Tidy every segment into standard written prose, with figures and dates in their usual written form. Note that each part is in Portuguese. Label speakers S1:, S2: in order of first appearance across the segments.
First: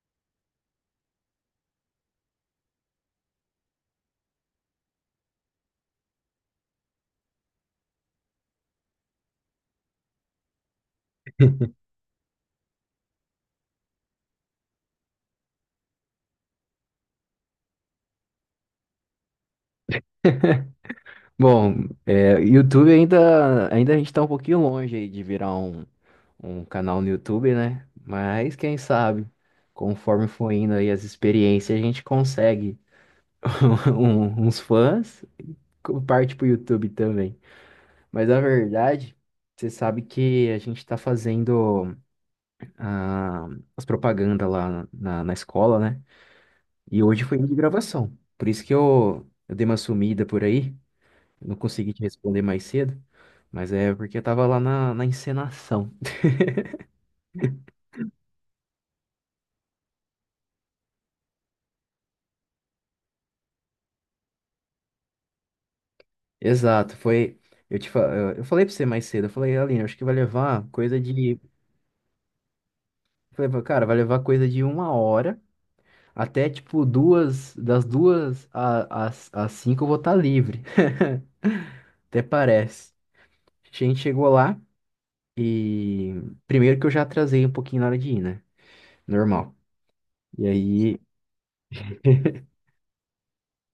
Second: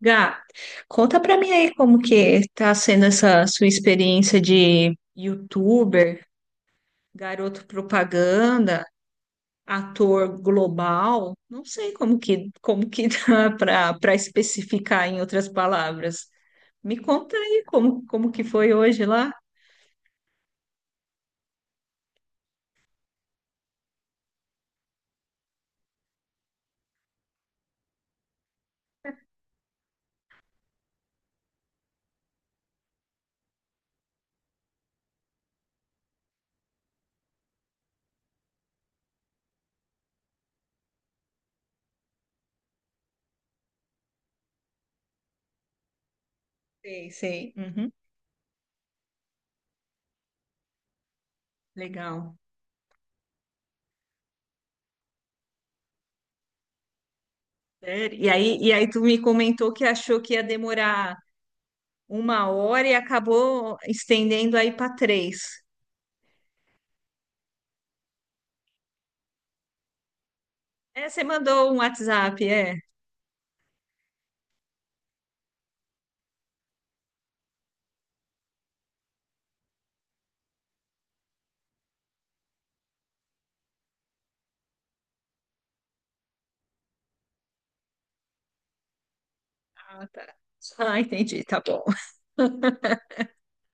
S1: Gá, conta pra mim aí como que tá sendo essa sua experiência de youtuber, garoto propaganda, ator global. Não sei como que dá pra para especificar em outras palavras. Me conta aí como que foi hoje lá?
S2: Bom, YouTube ainda a gente tá um pouquinho longe aí de virar um canal no YouTube, né? Mas quem sabe, conforme for indo aí as experiências, a gente consegue uns fãs, parte pro YouTube também. Mas na verdade, você sabe que a gente tá fazendo ah, as propagandas lá na escola, né? E
S1: Sei,
S2: hoje foi dia
S1: sei.
S2: de
S1: Uhum,
S2: gravação. Por isso que eu dei uma sumida por aí. Eu não consegui te
S1: legal.
S2: responder mais cedo, mas é porque eu tava lá na encenação.
S1: Sério? E aí tu me comentou que achou que ia demorar uma hora e acabou estendendo aí para três.
S2: Exato, foi. Eu te, fa- eu falei pra você mais cedo, eu falei, Aline, acho que vai levar coisa
S1: É, você
S2: de. Eu
S1: mandou um WhatsApp, é?
S2: Falei, cara, vai levar coisa de uma hora até tipo duas, das duas às cinco eu vou estar livre. Até parece. A gente chegou lá e primeiro que eu já atrasei um pouquinho na hora de ir, né? Normal.
S1: Ah, tá.
S2: E aí
S1: Ah, entendi, tá bom.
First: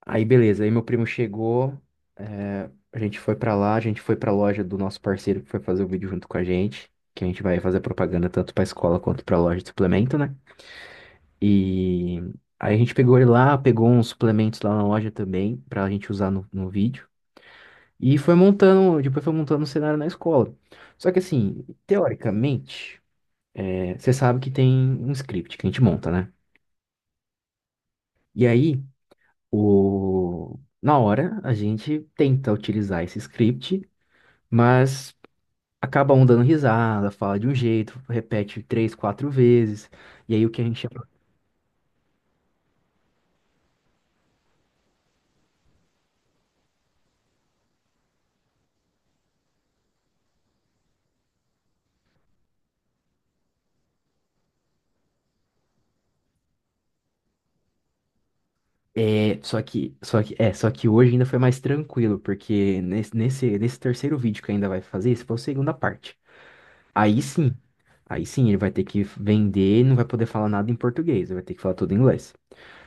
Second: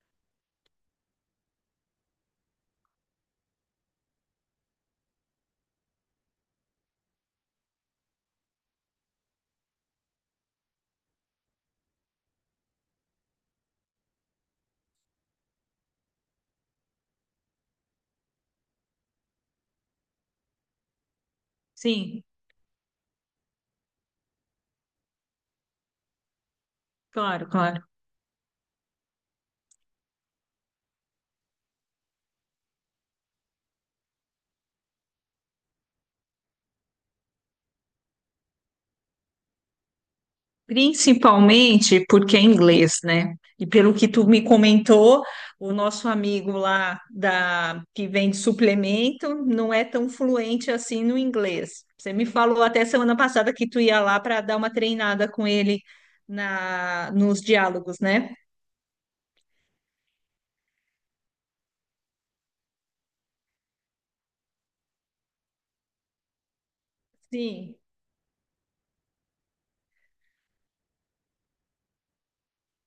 S2: Aí beleza, aí meu primo chegou, a gente foi pra lá, a gente foi pra loja do nosso parceiro que foi fazer o vídeo junto com a gente, que a gente vai fazer propaganda tanto pra escola quanto pra loja de suplemento, né? E aí a gente pegou ele lá, pegou uns suplementos lá na loja também, pra gente usar no vídeo, e foi montando, depois foi montando um cenário na escola. Só que assim,
S1: Sim,
S2: teoricamente, você sabe que tem um script que a gente monta, né?
S1: claro, claro.
S2: E aí, na hora, a gente tenta utilizar esse script. Mas acaba um dando risada, fala de um jeito, repete três, quatro vezes. E aí o que a gente
S1: Principalmente porque é inglês, né? E pelo que tu me comentou, o nosso amigo lá da que vende suplemento não é tão fluente assim no inglês. Você me falou até semana passada que tu ia lá para dar uma treinada com ele na nos diálogos, né?
S2: é, só que, é, só que hoje ainda foi mais tranquilo, porque nesse terceiro vídeo que ainda vai fazer, esse foi a segunda parte. Aí sim,
S1: Sim.
S2: aí sim, ele vai ter que vender, e não vai poder falar nada em português, ele vai ter que falar tudo em inglês.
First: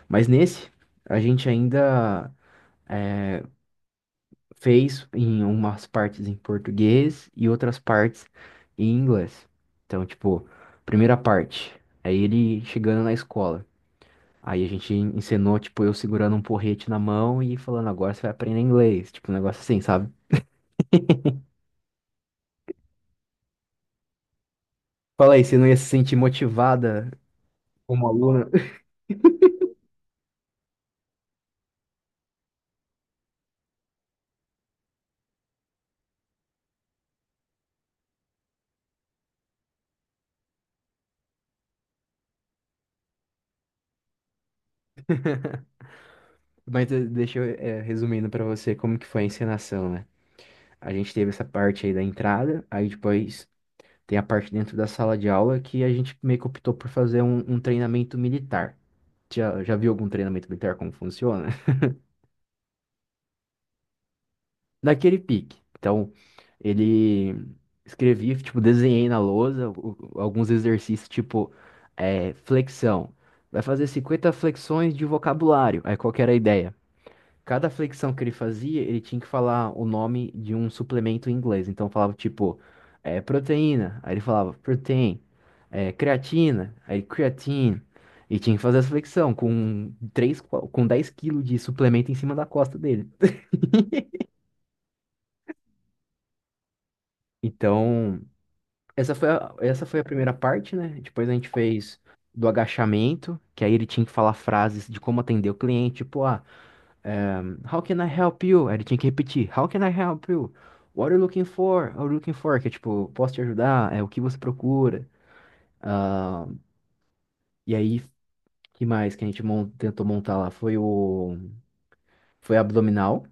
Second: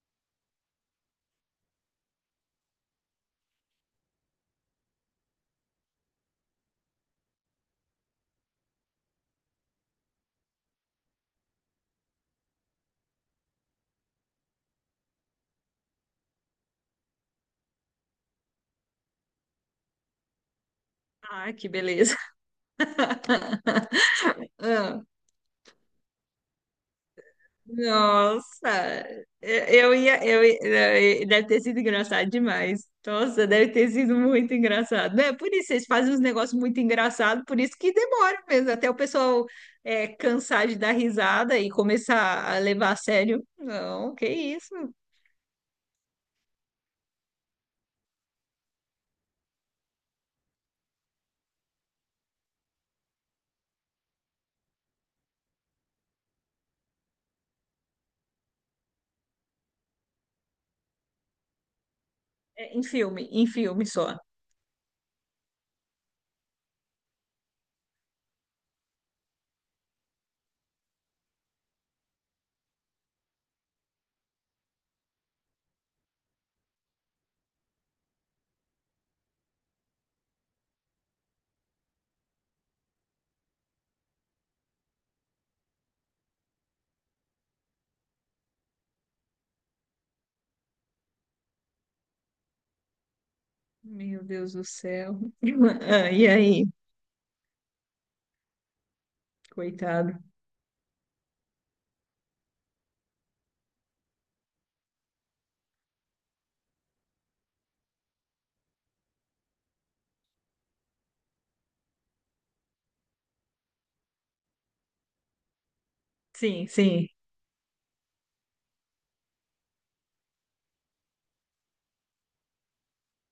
S2: Mas nesse, a gente ainda é, fez em umas partes em português e outras partes em inglês. Então, tipo, primeira parte, é ele chegando na escola. Aí a gente ensinou, tipo, eu segurando um porrete na mão e falando, agora você vai aprender inglês. Tipo, um negócio assim, sabe?
S1: Ah, que beleza. Ah,
S2: Fala aí, você não ia se sentir motivada como aluna?
S1: Nossa, eu ia, deve ter sido engraçado demais. Nossa, deve ter sido muito engraçado. É por isso, eles fazem uns negócios muito engraçados, por isso que demora mesmo, até o pessoal cansar de dar risada e começar a levar a sério. Não, que isso?
S2: Mas deixa eu, resumindo pra você como que foi a encenação, né? A gente teve essa parte aí da entrada, aí depois tem a parte dentro da sala de aula que a gente meio que optou por fazer um treinamento militar. Já viu algum treinamento militar como funciona?
S1: É, em filme só.
S2: Daquele pique. Então, ele escrevi, tipo, desenhei na lousa o- alguns exercícios, tipo, flexão. Vai fazer 50 flexões de vocabulário. Aí qual que era a ideia? Cada flexão que ele fazia, ele tinha que falar o nome de um suplemento em inglês. Então falava tipo, proteína. Aí ele falava protein, creatina, aí creatine. E tinha que fazer essa flexão com 10 quilos de suplemento em cima da costa dele.
S1: Meu Deus do céu. Ah, e aí?
S2: Então, essa foi a
S1: Coitado.
S2: primeira parte, né? Depois a gente fez do agachamento, que aí ele tinha que falar frases de como atender o cliente, tipo, ah. How can I help you? Aí ele tinha que repetir. How can I help you? What are you looking for? What are you looking for? Que é tipo, posso te ajudar? É o que você procura? Ah,
S1: Sim, sim.
S2: e aí, que mais que a gente tentou montar lá? Foi abdominal,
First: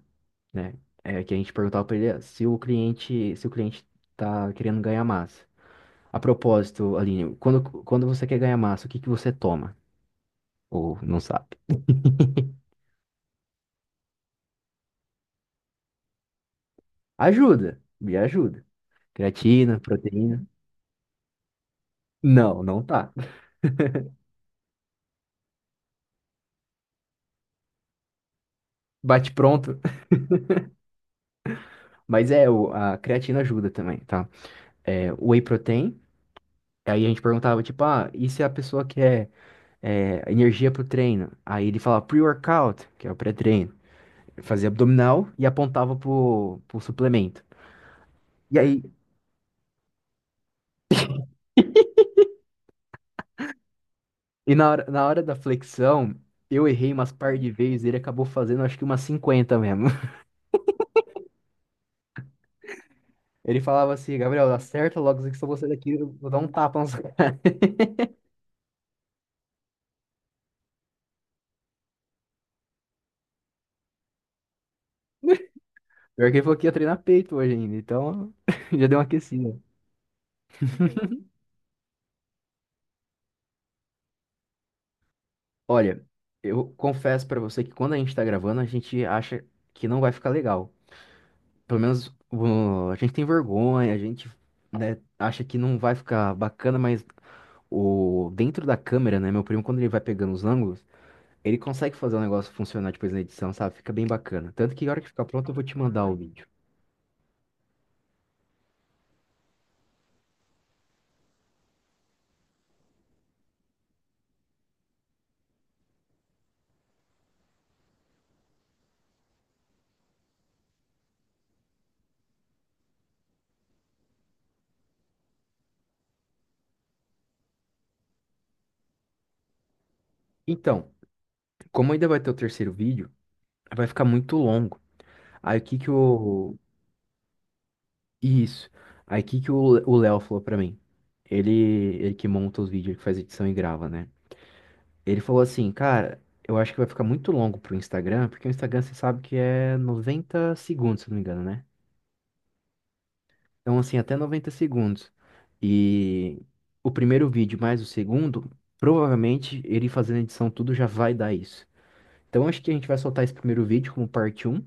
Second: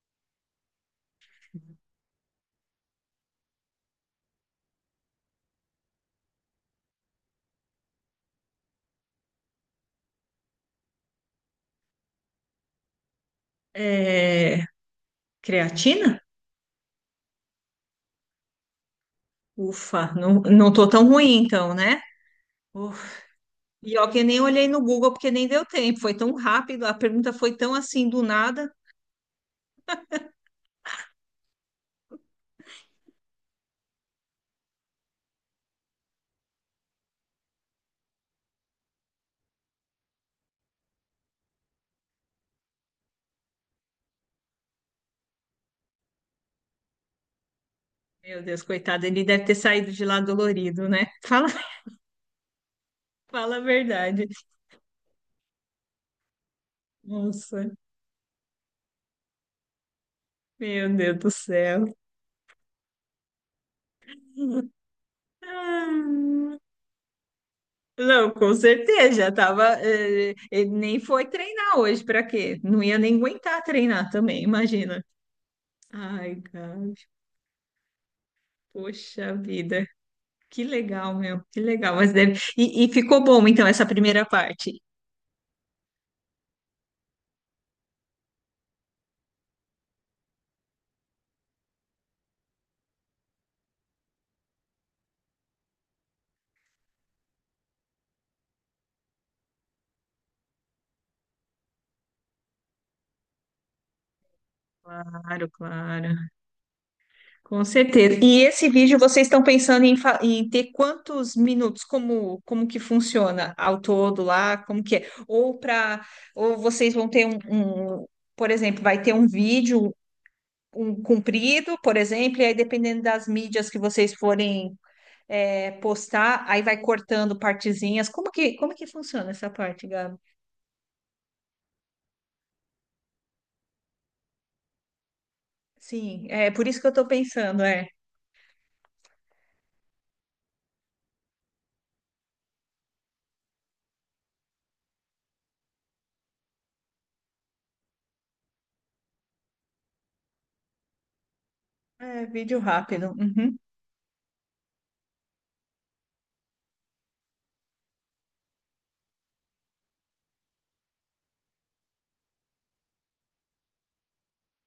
S2: né? É, que a gente perguntava pra ele se o cliente tá querendo ganhar massa. A propósito, Aline, quando você quer ganhar massa, o que que você toma? Ou não sabe?
S1: É, creatina?
S2: Ajuda, me ajuda. Creatina,
S1: Ufa, não,
S2: proteína.
S1: não tô tão ruim então, né?
S2: Não, não tá.
S1: E ó, que eu nem olhei no Google porque nem deu tempo. Foi tão rápido, a pergunta foi tão assim do nada.
S2: Bate pronto. Mas é, a creatina ajuda também, tá? É, o whey protein, aí a gente perguntava, tipo, ah, e se a pessoa quer energia pro treino? Aí ele falava pre-workout, que é o pré-treino. Ele fazia abdominal e apontava pro suplemento.
S1: Meu
S2: E
S1: Deus,
S2: aí,
S1: coitado, ele deve ter saído de lá dolorido, né? Fala, fala a verdade.
S2: e na hora da flexão, eu errei umas par de
S1: Nossa,
S2: vezes, ele acabou fazendo acho que umas 50 mesmo.
S1: meu Deus do céu.
S2: Ele falava assim, Gabriel, acerta logo isso que se você daqui, eu vou dar um
S1: Ah,
S2: tapa na sua cara.
S1: não, com certeza, já tava. Ele nem foi treinar hoje, pra quê? Não ia nem aguentar treinar também, imagina.
S2: Pior
S1: Ai,
S2: que ele falou que ia
S1: cara,
S2: treinar peito hoje ainda, então já deu uma
S1: poxa
S2: aquecida.
S1: vida. Que legal, meu, que legal. Mas deve, e ficou bom, então, essa primeira parte.
S2: Olha, eu confesso pra você que quando a gente tá gravando, a gente acha que não vai ficar legal. Pelo menos a gente tem vergonha, a gente, né, acha que não vai ficar bacana, mas o dentro da câmera, né, meu primo, quando ele vai pegando os ângulos, ele consegue fazer o negócio funcionar depois na edição, sabe? Fica bem bacana. Tanto que a hora que ficar
S1: Claro,
S2: pronto, eu vou te mandar o
S1: claro.
S2: vídeo.
S1: Com certeza. E esse vídeo vocês estão pensando em, em ter quantos minutos? Como, como que funciona ao todo lá? Como que é? Ou vocês vão ter um, por exemplo, vai ter um vídeo um comprido, por exemplo, e aí dependendo das mídias que vocês forem postar, aí vai cortando partezinhas. Como que funciona essa parte, Gabi?
S2: Então, como ainda vai ter o terceiro vídeo, vai ficar muito longo. Aí o que que
S1: Sim, é
S2: eu,
S1: por isso que eu estou pensando, é,
S2: Isso. Aí que o Léo falou pra mim? Ele que monta os vídeos, ele que faz edição e grava, né? Ele falou assim, cara, eu acho que vai ficar muito longo pro Instagram, porque o Instagram você sabe que é 90 segundos, se não me engano, né?
S1: é vídeo rápido. Uhum.
S2: Então, assim, até 90 segundos. E o primeiro vídeo mais o segundo, provavelmente ele fazendo edição tudo já vai dar isso. Então, acho que a gente vai soltar esse primeiro vídeo como parte um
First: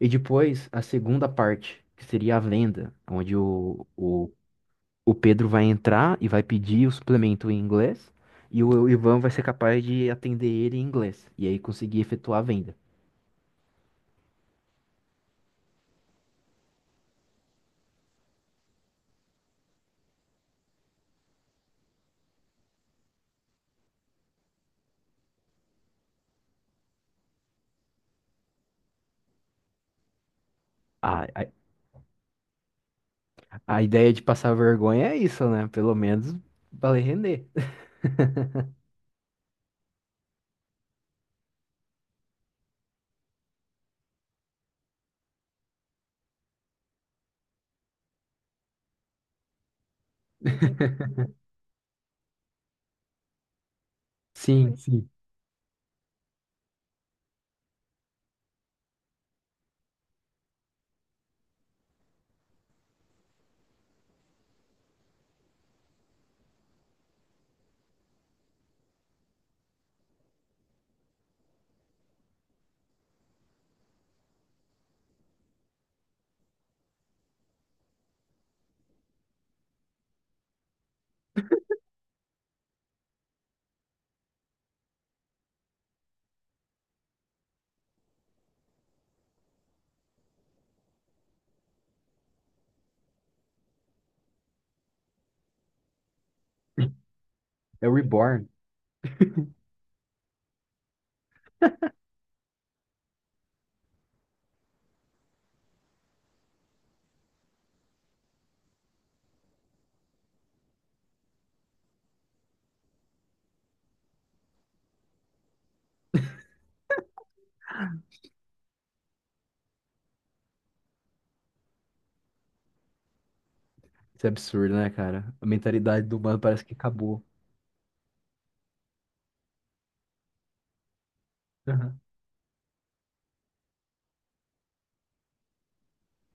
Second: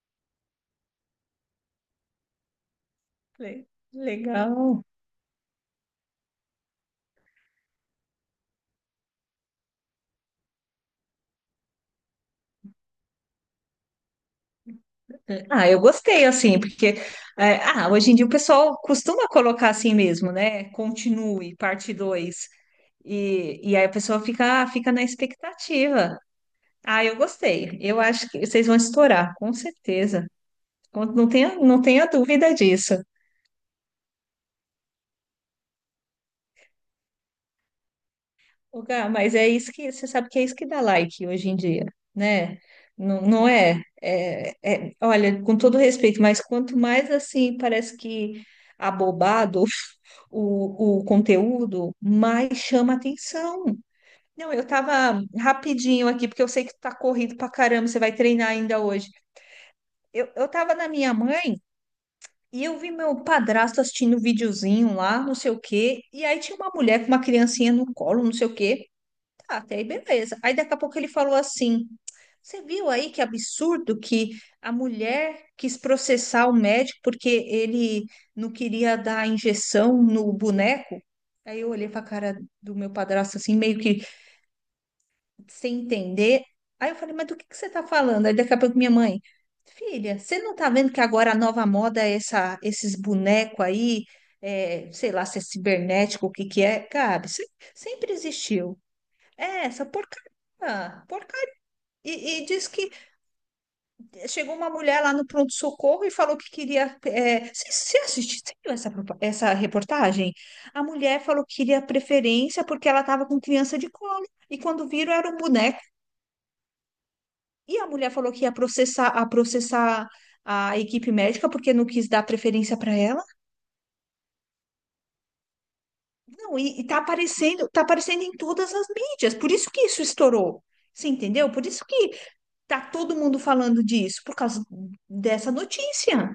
S2: e depois a segunda parte, que seria a venda, onde
S1: Le-
S2: o, o
S1: Legal.
S2: o Pedro vai entrar e vai pedir o suplemento em inglês, e o Ivan vai ser capaz de atender ele em inglês, e aí conseguir efetuar a venda.
S1: Ah, eu gostei, assim, porque é, ah, hoje em dia o pessoal costuma colocar assim mesmo, né? Continue, parte dois. E aí a pessoa fica, fica na expectativa. Ah, eu gostei. Eu acho que vocês vão estourar, com certeza.
S2: A,
S1: Não
S2: a,
S1: tenha, não tenha dúvida disso.
S2: a ideia de passar vergonha é isso, né? Pelo menos vai render.
S1: Ô, Gá, mas é isso, que você sabe que é isso que dá like hoje em dia, né? Não, olha, com todo respeito, mas quanto mais assim parece que abobado o conteúdo, mais chama atenção. Não, eu
S2: Sim, sim.
S1: tava rapidinho aqui, porque eu sei que tu tá corrido pra caramba, você vai treinar ainda hoje. Eu tava na minha mãe e eu vi meu padrasto assistindo um videozinho lá, não sei o quê, e aí tinha uma mulher com uma criancinha no colo, não sei o quê. Tá, até aí beleza. Aí daqui a pouco ele falou assim: você viu aí que absurdo que a mulher quis processar o médico porque ele não queria dar injeção no boneco? Aí eu olhei para a cara do meu padrasto assim, meio que sem entender. Aí eu falei: mas do que você tá falando? Aí daqui a pouco minha mãe: filha, você não tá vendo que agora a nova moda é essa, esses bonecos aí? É, sei lá se é cibernético, o que que é? Gabi, se-
S2: É o
S1: sempre
S2: Reborn.
S1: existiu. É, essa porcaria. Por E, e diz que chegou uma mulher lá no pronto-socorro e falou que queria. É, você viu essa, essa reportagem? A mulher falou que queria preferência porque ela estava com criança de colo. E quando viram, era um boneco. E a mulher falou que ia processar a equipe médica porque não quis dar preferência para ela.
S2: Isso é absurdo, né, cara? A mentalidade do humano
S1: Não,
S2: parece que
S1: e
S2: acabou.
S1: tá aparecendo em todas as mídias. Por isso que isso estourou. Você entendeu? Por isso
S2: Aham.
S1: que tá todo mundo falando disso, por causa dessa notícia.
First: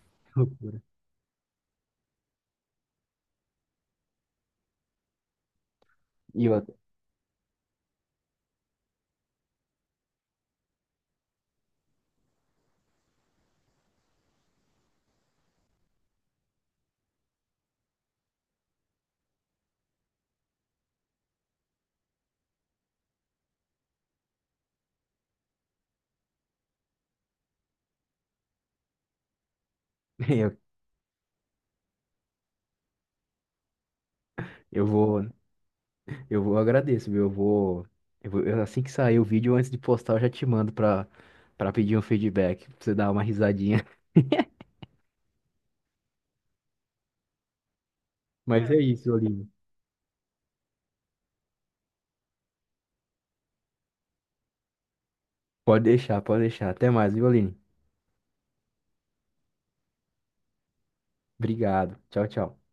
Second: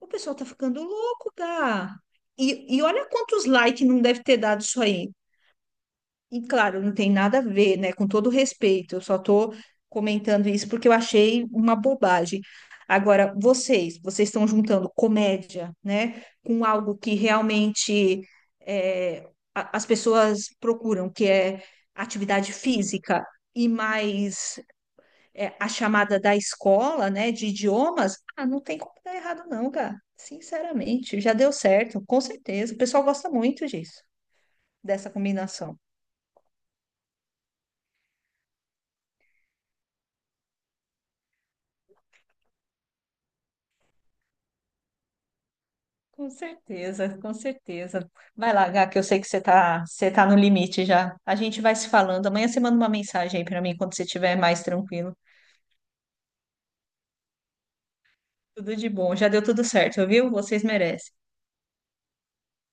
S1: O
S2: Que
S1: pessoal tá
S2: loucura.
S1: ficando louco, cara. E olha quantos likes não deve ter dado isso aí. E
S2: E eu,
S1: claro, não tem nada a ver, né? Com todo respeito, eu só tô comentando isso porque eu achei uma bobagem. Agora, vocês estão juntando comédia, né? Com algo que realmente é, as pessoas procuram, que é atividade física e mais é, a chamada da escola, né, de idiomas, ah, não tem como dar errado não, cara.
S2: eu,
S1: Sinceramente, já deu certo, com certeza. O pessoal gosta muito disso,
S2: eu
S1: dessa
S2: vou,
S1: combinação.
S2: eu agradeço, viu? Assim que sair o vídeo, antes de postar, eu já te mando pra pedir um feedback, pra você dar uma risadinha.
S1: Com certeza, com certeza. Vai lá,
S2: Mas é
S1: Gá, que eu
S2: isso,
S1: sei que
S2: Olívio.
S1: você tá no limite já. A gente vai se falando. Amanhã você manda uma mensagem aí pra mim quando você estiver mais tranquilo.
S2: Pode deixar, pode deixar. Até mais, viu, Aline?
S1: Tudo de bom. Já deu tudo certo, viu? Vocês merecem.
S2: Obrigado. Tchau, tchau.